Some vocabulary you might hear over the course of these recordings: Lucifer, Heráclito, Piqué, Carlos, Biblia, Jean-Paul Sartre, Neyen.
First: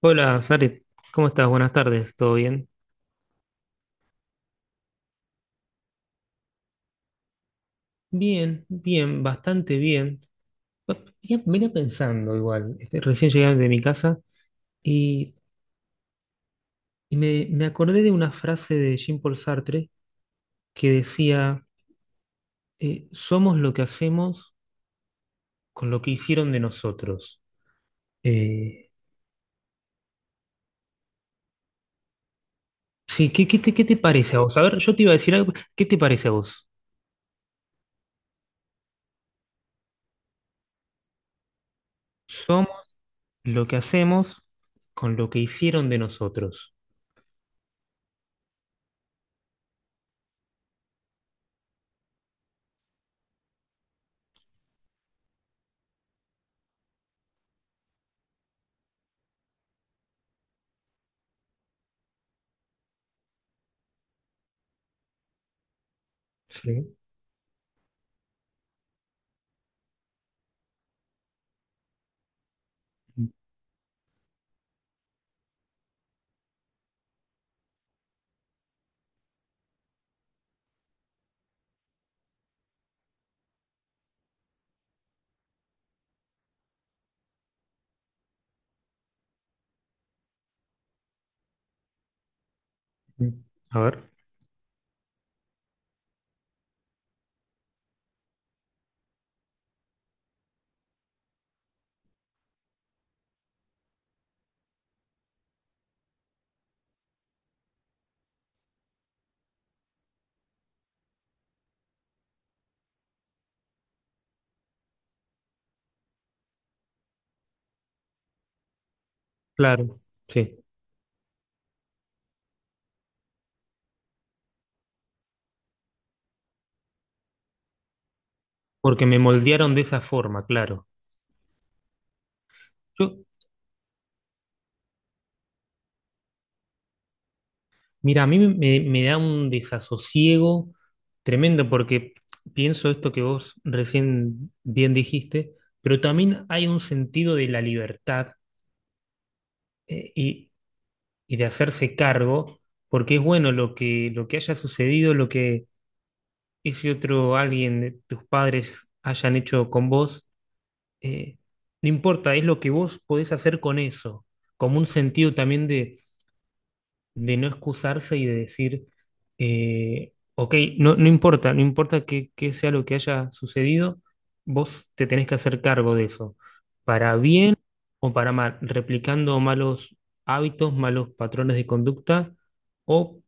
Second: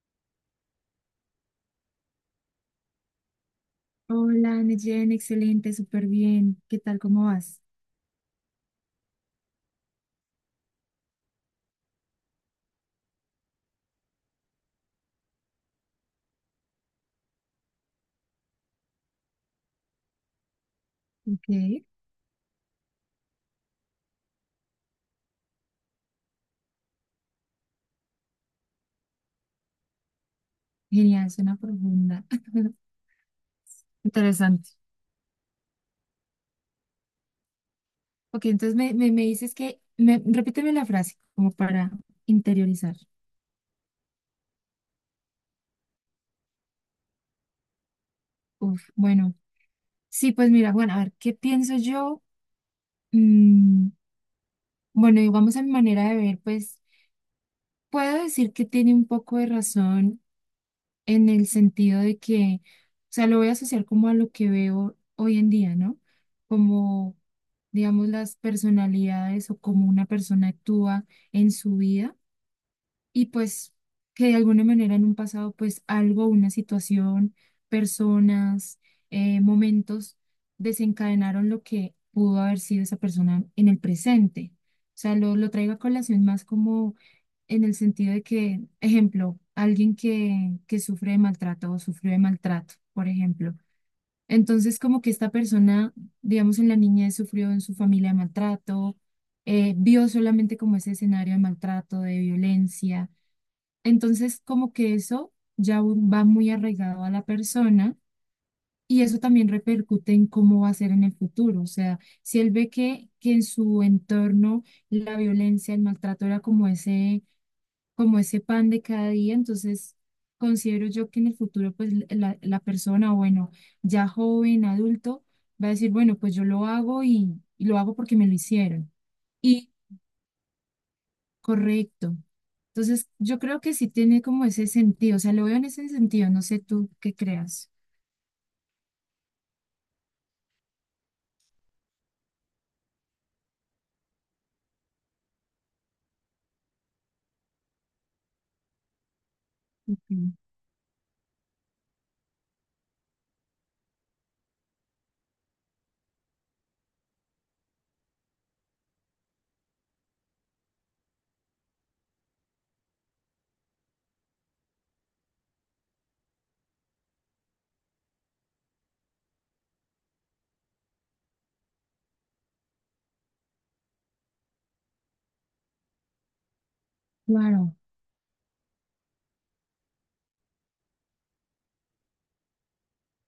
Hola, Sarit, ¿cómo estás? Buenas tardes, ¿todo bien? Hola, Neyen, excelente, súper bien. ¿Qué tal? ¿Cómo vas? Bien, bien, bastante bien. Va- Venía, venía pensando igual, este, recién llegué de mi casa y, y me acordé de una frase de Jean-Paul Sartre que decía, Ok, somos lo que hacemos con lo que hicieron de nosotros. Eh, genial, suena profunda. sí, ¿ qué te parece a vos? A Interesante. ver, yo te iba a decir algo, ¿qué te parece a vos? Ok, entonces me dices que, me, repíteme la frase como para Somos interiorizar. lo que hacemos con lo que hicieron de nosotros. Uf, bueno, sí, pues mira, bueno, a ver, ¿qué pienso yo? Mm, bueno, y vamos a mi manera de ver, pues puedo decir que tiene un poco de razón en el sentido de que, o sea, lo voy a asociar como a lo que veo hoy en día, ¿no? Sí. Como, digamos, las personalidades o cómo una persona actúa en su vida y pues que de alguna manera en un pasado, pues algo, una situación, personas, momentos desencadenaron lo que pudo haber sido esa persona en el presente. O sea, lo traigo a colación más como en el sentido de que, ejemplo, alguien que sufre de maltrato o sufrió de maltrato, por ejemplo. A ver. Entonces, como que esta persona, digamos, en la niñez sufrió en su familia de maltrato, vio solamente como ese escenario de maltrato, de violencia entonces, como que eso ya va muy arraigado a la persona y eso también repercute en cómo va a ser en el futuro. O sea, si él ve que en su entorno la violencia, el maltrato era como ese pan de cada día, Claro, entonces sí, considero yo que en el futuro, pues la, la persona, bueno, ya joven, adulto, va a decir, bueno, pues yo lo hago y lo hago porque me lo hicieron. porque me moldearon de esa forma, claro. Correcto. Yo, Entonces, yo creo que sí tiene como ese sentido, o sea, lo veo en ese sentido, no sé tú qué creas. mira, a mí me da un desasosiego tremendo porque pienso esto que vos recién bien dijiste, pero también hay un sentido de la libertad eh, Mm. y, y de hacerse cargo, porque es bueno lo que haya sucedido, lo que ese otro alguien, de tus padres, hayan hecho con vos, eh, no importa, es lo que vos podés hacer con eso, como un sentido también de no excusarse y de decir, ok, no, no importa, no importa qué sea lo que haya sucedido, vos te tenés que hacer cargo de eso, para bien Claro. o para mal, replicando malos hábitos, malos patrones de conducta o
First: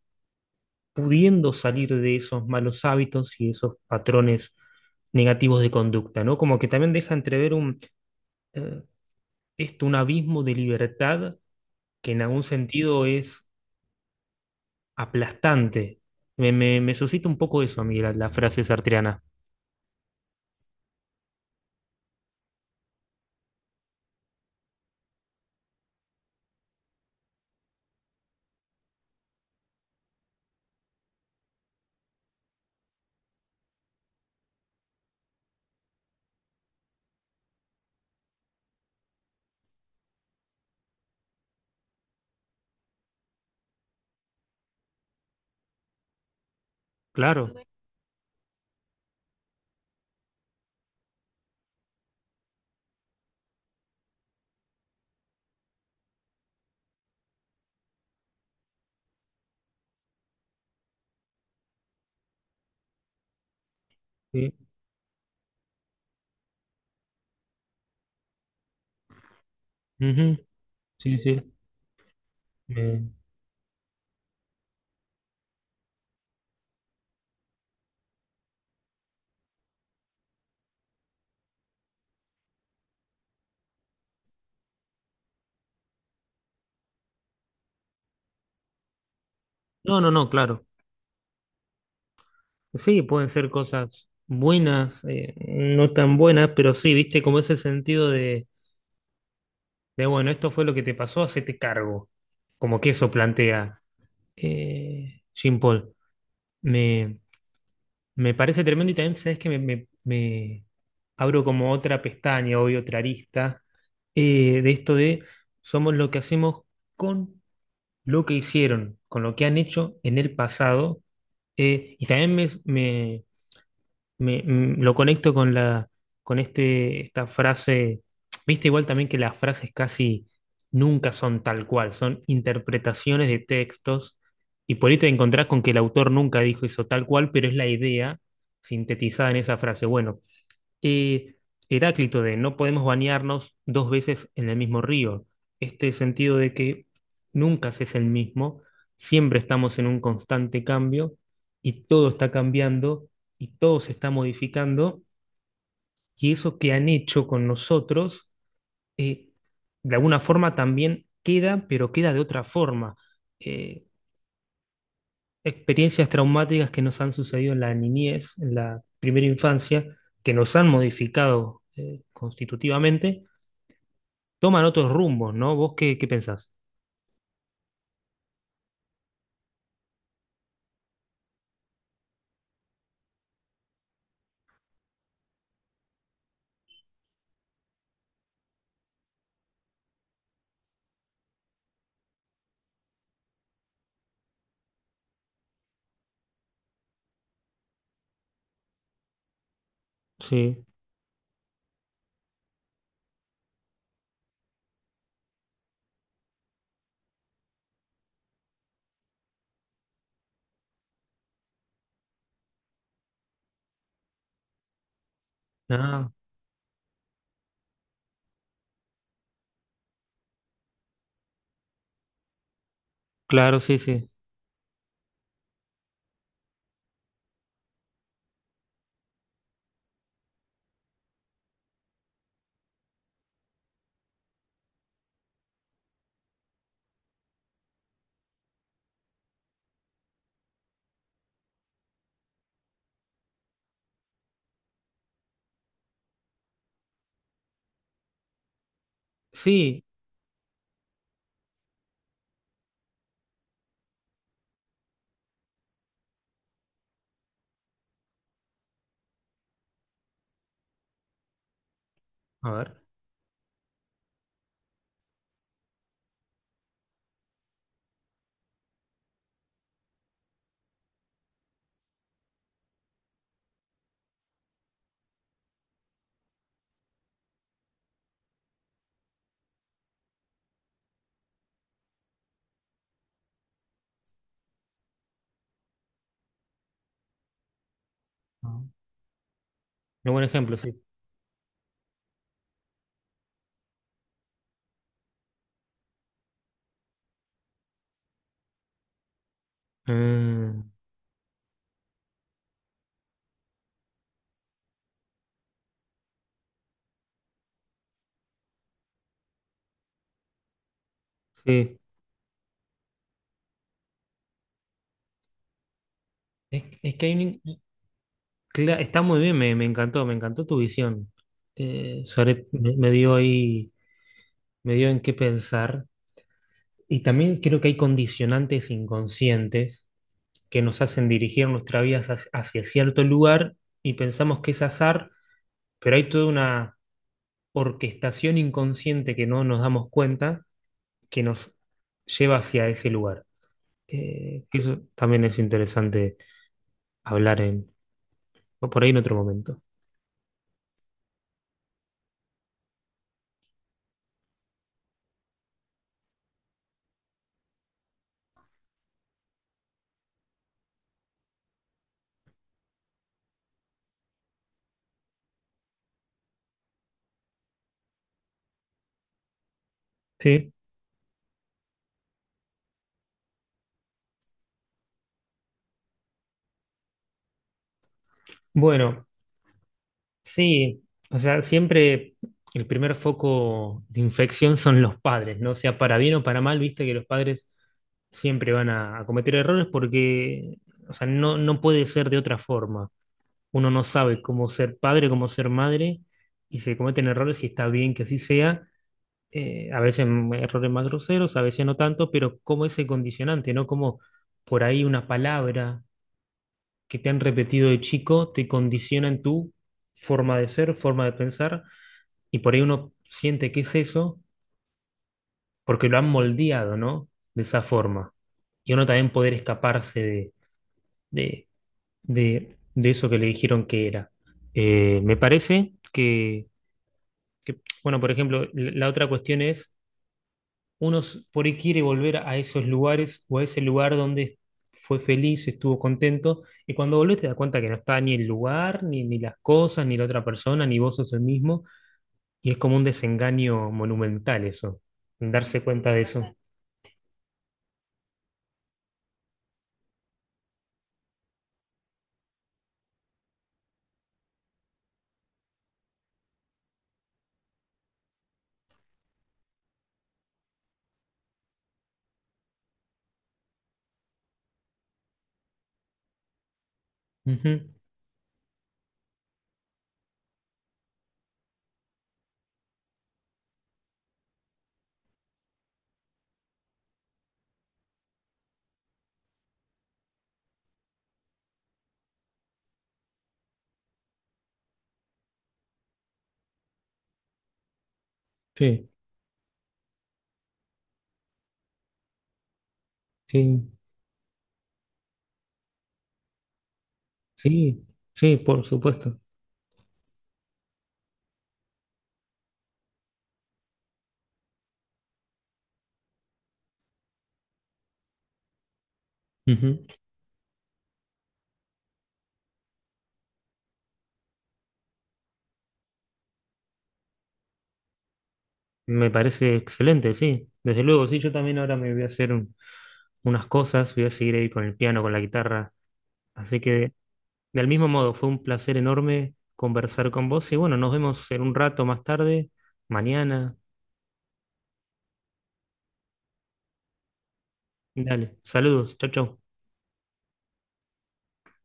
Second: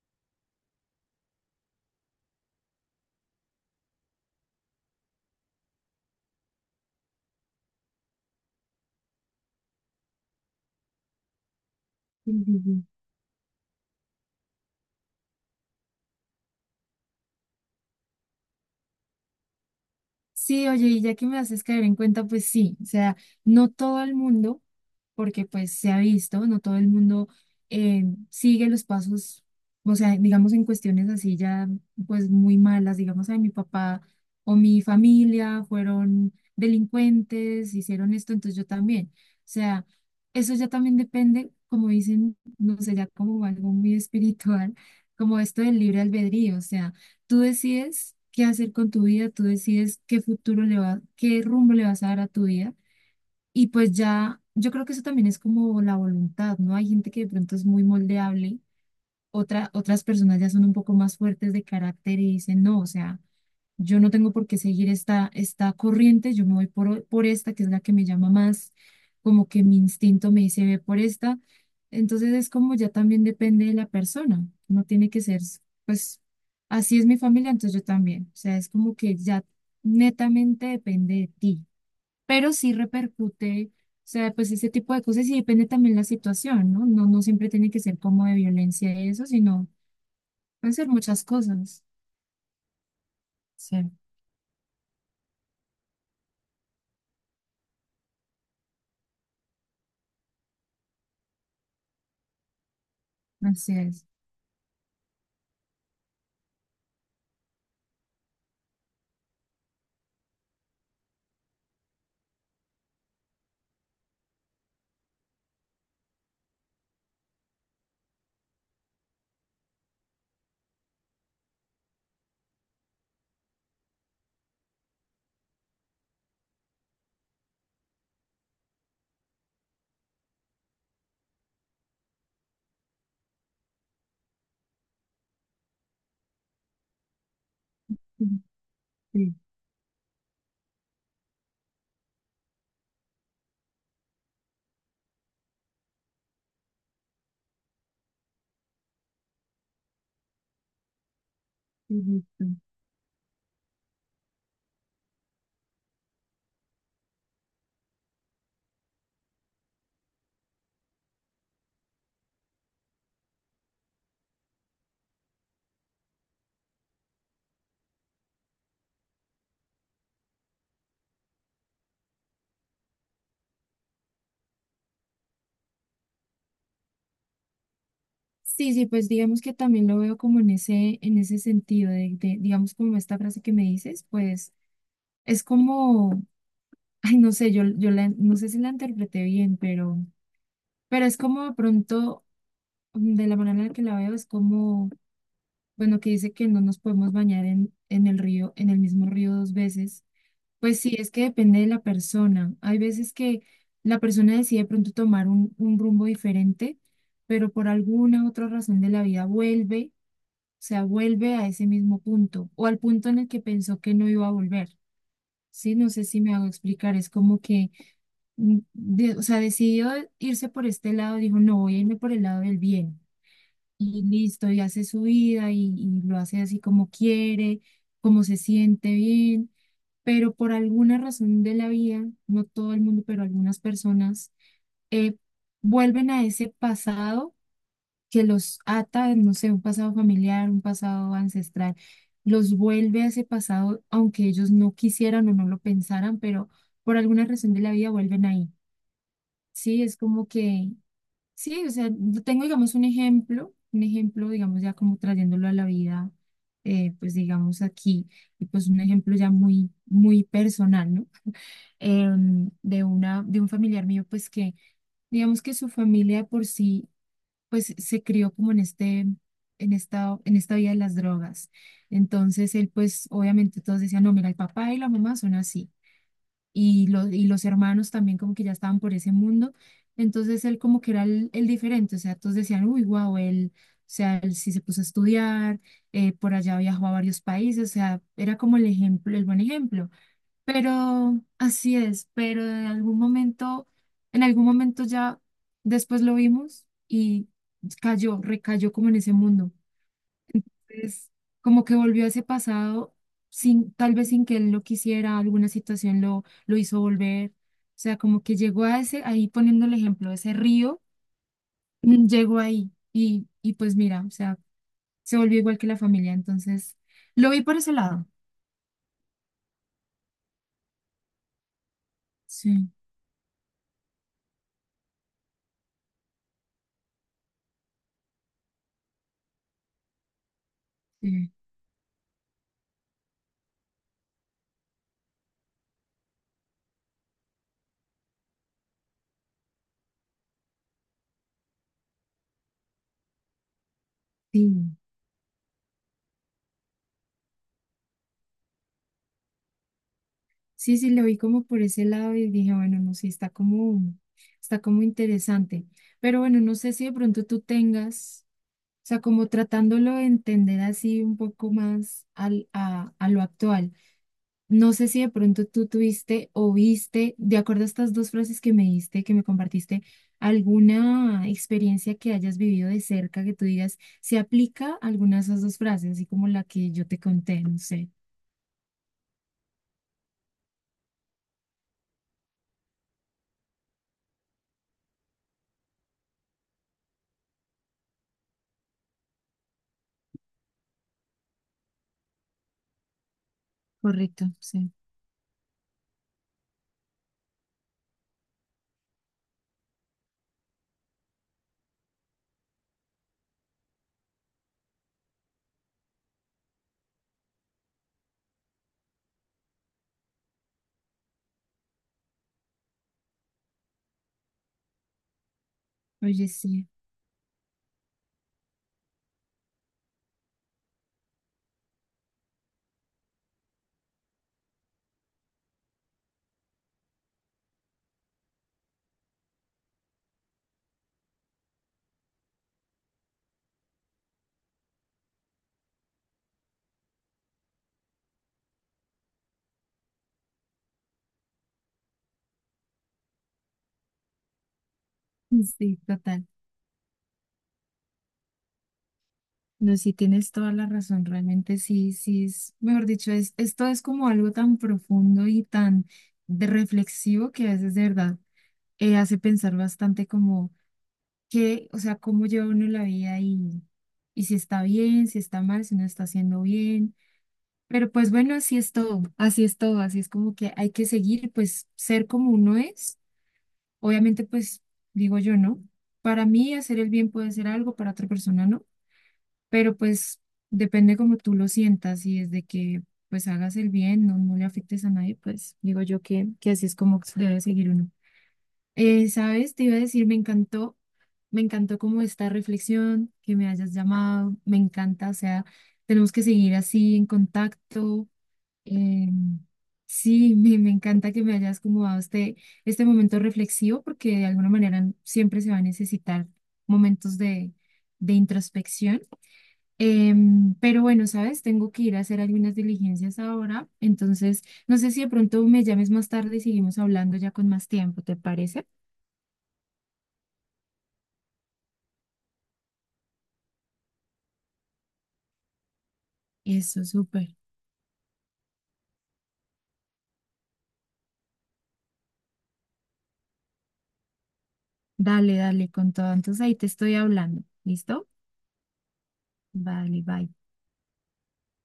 pudiendo salir de esos malos hábitos y esos patrones negativos de conducta, ¿no? Como que también deja entrever eh, un abismo de libertad que en Sí, algún sí, sí. sentido es aplastante. Me suscita un poco eso a mí, la frase sartreana. Sí, oye, y ya que me haces caer en cuenta, pues sí, o sea, no todo el mundo, porque pues se ha visto, no todo el mundo sigue los pasos, o sea, digamos en cuestiones así ya pues muy malas, digamos, a mi papá o mi familia fueron delincuentes, hicieron esto, entonces yo también. O sea, eso ya también depende, como dicen, no sé, ya como algo muy espiritual, como esto del libre albedrío, o sea. Tú Claro, decides qué hacer con tu vida, tú decides qué futuro le va, qué rumbo le vas a dar a tu vida. Y pues ya, yo creo que eso también es como la voluntad, ¿no? Hay gente que de pronto es muy moldeable otra, otras personas ya son un poco más fuertes de carácter y dicen, no, o sea, yo no tengo por sí. qué seguir esta, esta corriente, yo me voy por esta, que es la que me llama más, como que mi instinto Ujú. me dice, ve por Sí, esta. sí. Entonces es como ya Eh, también depende de la persona, no tiene que ser, pues, así es mi familia, entonces yo también. O sea, es como que ya netamente depende de ti pero sí repercute, o sea, pues ese tipo de cosas y depende también la situación, ¿no? No, no siempre tiene que ser como de violencia y eso, sino no, no, no, claro. pueden ser muchas cosas. Sí, pueden ser Sí, cosas buenas, no tan buenas, pero sí, viste, como ese sentido de bueno, esto fue lo que te pasó, hacete cargo. Como que eso plantea así es. Jean Paul. Me, me parece tremendo y también, ¿sabes que me abro como otra pestaña, hoy otra arista de esto de somos lo que hacemos con lo que hicieron, con lo que han hecho en el pasado. Y también me- me- mm, lo conecto con con esta frase, viste igual también que las frases casi nunca son tal cual, son interpretaciones de textos, y por ahí te encontrás con que el autor nunca dijo eso tal cual, pero es la idea Sí, sintetizada sí, en esa frase. Bueno, eh, Heráclito de no podemos bañarnos dos veces en el mismo río. Este sentido de que nunca se es el mismo, siempre estamos en un constante cambio y todo está correcto. cambiando y todo se está modificando y eso que han hecho con nosotros, eh, de alguna forma también queda, pero queda de otra forma. Eh, experiencias traumáticas que nos han sucedido en la niñez, en la primera infancia, que nos han modificado constitutivamente toman otros rumbos, ¿no? ¿Vos qué pensás? Sí, sí, pues digamos que también lo veo como en ese sentido de, digamos, como esta frase que me dices, pues es como, ay, no sé, yo la, no sé si la interpreté bien, pero es como de pronto, mm, de la manera en la que la veo, es como bueno, que dice que no nos podemos bañar en el río, en el mismo río dos veces. Sí. Pues sí, es que depende de la persona. Hay veces que la persona decide de pronto tomar un rumbo diferente, pero por alguna otra razón de la vida vuelve, o sea, vuelve a ese mismo punto o al punto en el que pensó que no iba a volver. Sí, no Ah, sé si me hago explicar, es como que, mm, o sea, decidió irse por este lado, dijo, no, voy a irme por el lado del bien claro, sí, y sí. listo, y hace su vida y lo hace así como quiere, como se siente bien, pero por alguna razón de la vida, no todo el mundo, pero algunas personas, eh, vuelven a ese pasado que los ata, no sé, un pasado familiar, un pasado ancestral, los vuelve a ese pasado, aunque ellos no quisieran o no lo pensaran, pero por alguna razón de la vida vuelven ahí. Sí, Sí, es como que sí, o sea, yo tengo, digamos, un ejemplo, digamos, ya como trayéndolo a la vida, pues digamos aquí, y pues un ejemplo ya muy, muy personal, ¿no? a ver. De una, de un familiar mío, pues que, digamos que su familia de por sí, pues se crió como en este, en esta vida de las drogas. Entonces él, pues, obviamente todos decían, no, mira, el papá y la mamá son así y los hermanos también como que ya estaban por ese mundo. Entonces él como que era el diferente, o sea, todos decían, uy, wow, él, o sea, él sí se puso a estudiar, por allá viajó a varios países, o sea, era como Ah. el ejemplo, el buen ejemplo. Un buen ejemplo, sí. Pero así es, pero en algún momento ya después lo vimos y cayó, recayó como en ese mundo Ah, pues como que volvió a ese pasado sin, tal vez sin que él lo quisiera, alguna situación lo hizo volver. O sea, como que llegó a ese, ahí poniendo el ejemplo, ese río, sí. mm, llegó ahí y pues mira, o sea, se volvió igual que la familia. Entonces, Es que hay lo vi por ese lado. Está muy bien, me encantó tu visión. Suárez Sí, me dio ahí, me dio en qué pensar. Y también creo que hay condicionantes inconscientes que nos hacen sí, dirigir nuestra vida hacia, hacia cierto lugar y pensamos que es azar, pero hay toda una orquestación inconsciente que no nos damos cuenta que nos lleva hacia ese lugar. Sí, Eso también es interesante hablar en, o por ahí en otro momento. sí, sí, lo vi como por ese lado y dije, bueno, no sé, está como interesante. Pero bueno, no sé si de pronto tú tengas. O sea, como tratándolo de entender así un poco más al, a lo actual. No sé si de pronto tú tuviste o viste, de acuerdo a estas dos frases que me diste, que me compartiste, Sí, alguna experiencia que hayas vivido de cerca que tú digas, se aplica alguna de esas dos frases, así como la que yo te conté, no sé. bueno, sí, o sea, siempre el primer foco de infección son los padres, ¿no? O sea, para bien o para mal, viste que los padres siempre van a cometer errores porque, o sea, no, no puede ser de otra forma. Uno no sabe Correcto, cómo sí. ser padre, cómo ser madre, y se cometen errores y está bien que así sea a veces errores más groseros, a veces no tanto, pero como ese condicionante, ¿no? Como por ahí una palabra que te han repetido de chico te condiciona en tu forma de ser, forma de pensar, y por ahí uno siente que es eso porque lo han Oye, sí, moldeado, ¿no? De esa forma. Y uno también poder escaparse de, de eso que le dijeron que era. Me parece que, bueno, por ejemplo, la otra cuestión es uno por ahí quiere volver a esos lugares o a ese lugar donde fue feliz, estuvo contento, y cuando volvés te das cuenta que no está ni el lugar, ni las cosas, ni la otra persona, ni vos sos el mismo, y es como un desengaño monumental eso, darse Sí, sí, cuenta de eso. total. No, sí tienes toda la razón, realmente sí, sí es, mejor dicho, es, esto es como algo tan profundo y tan de reflexivo que a veces de verdad hace pensar bastante como qué, o sea, cómo lleva uno la vida y si está bien, si está mal, si no está haciendo bien. Ujú. Pero pues bueno, así es todo, así es todo, así es como que hay que seguir, pues ser como uno es, obviamente pues digo yo, ¿no? Para mí hacer el bien puede ser algo, para otra persona no pero pues depende como tú lo sientas y desde que pues hagas el bien, no, no le afectes a nadie, pues digo yo que así es como debe seguir uno. Sí, ¿Sabes? Te iba a decir, me encantó como esta reflexión, que me sí, hayas llamado, me encanta, o sea, tenemos que seguir así en sí, contacto. sí, por eh, supuesto. sí, me encanta que me hayas como dado este, este momento reflexivo porque de alguna manera siempre se va a necesitar momentos de introspección. Ujú. Pero bueno, sabes, tengo que ir a hacer algunas diligencias ahora, entonces no sé si de pronto me llames más tarde y seguimos hablando ya con más tiempo, ¿te parece? Me parece excelente, sí. Desde luego, sí, yo también ahora me voy a hacer unas cosas, voy a seguir ahí con el piano, con la guitarra. Así Eso, que súper. Del mismo modo, fue un placer enorme conversar con vos y bueno, nos vemos en un rato más tarde, mañana. Dale, dale, con todo. Entonces ahí te estoy hablando. ¿Listo? Dale, saludos, chau, chau. Vale, bye.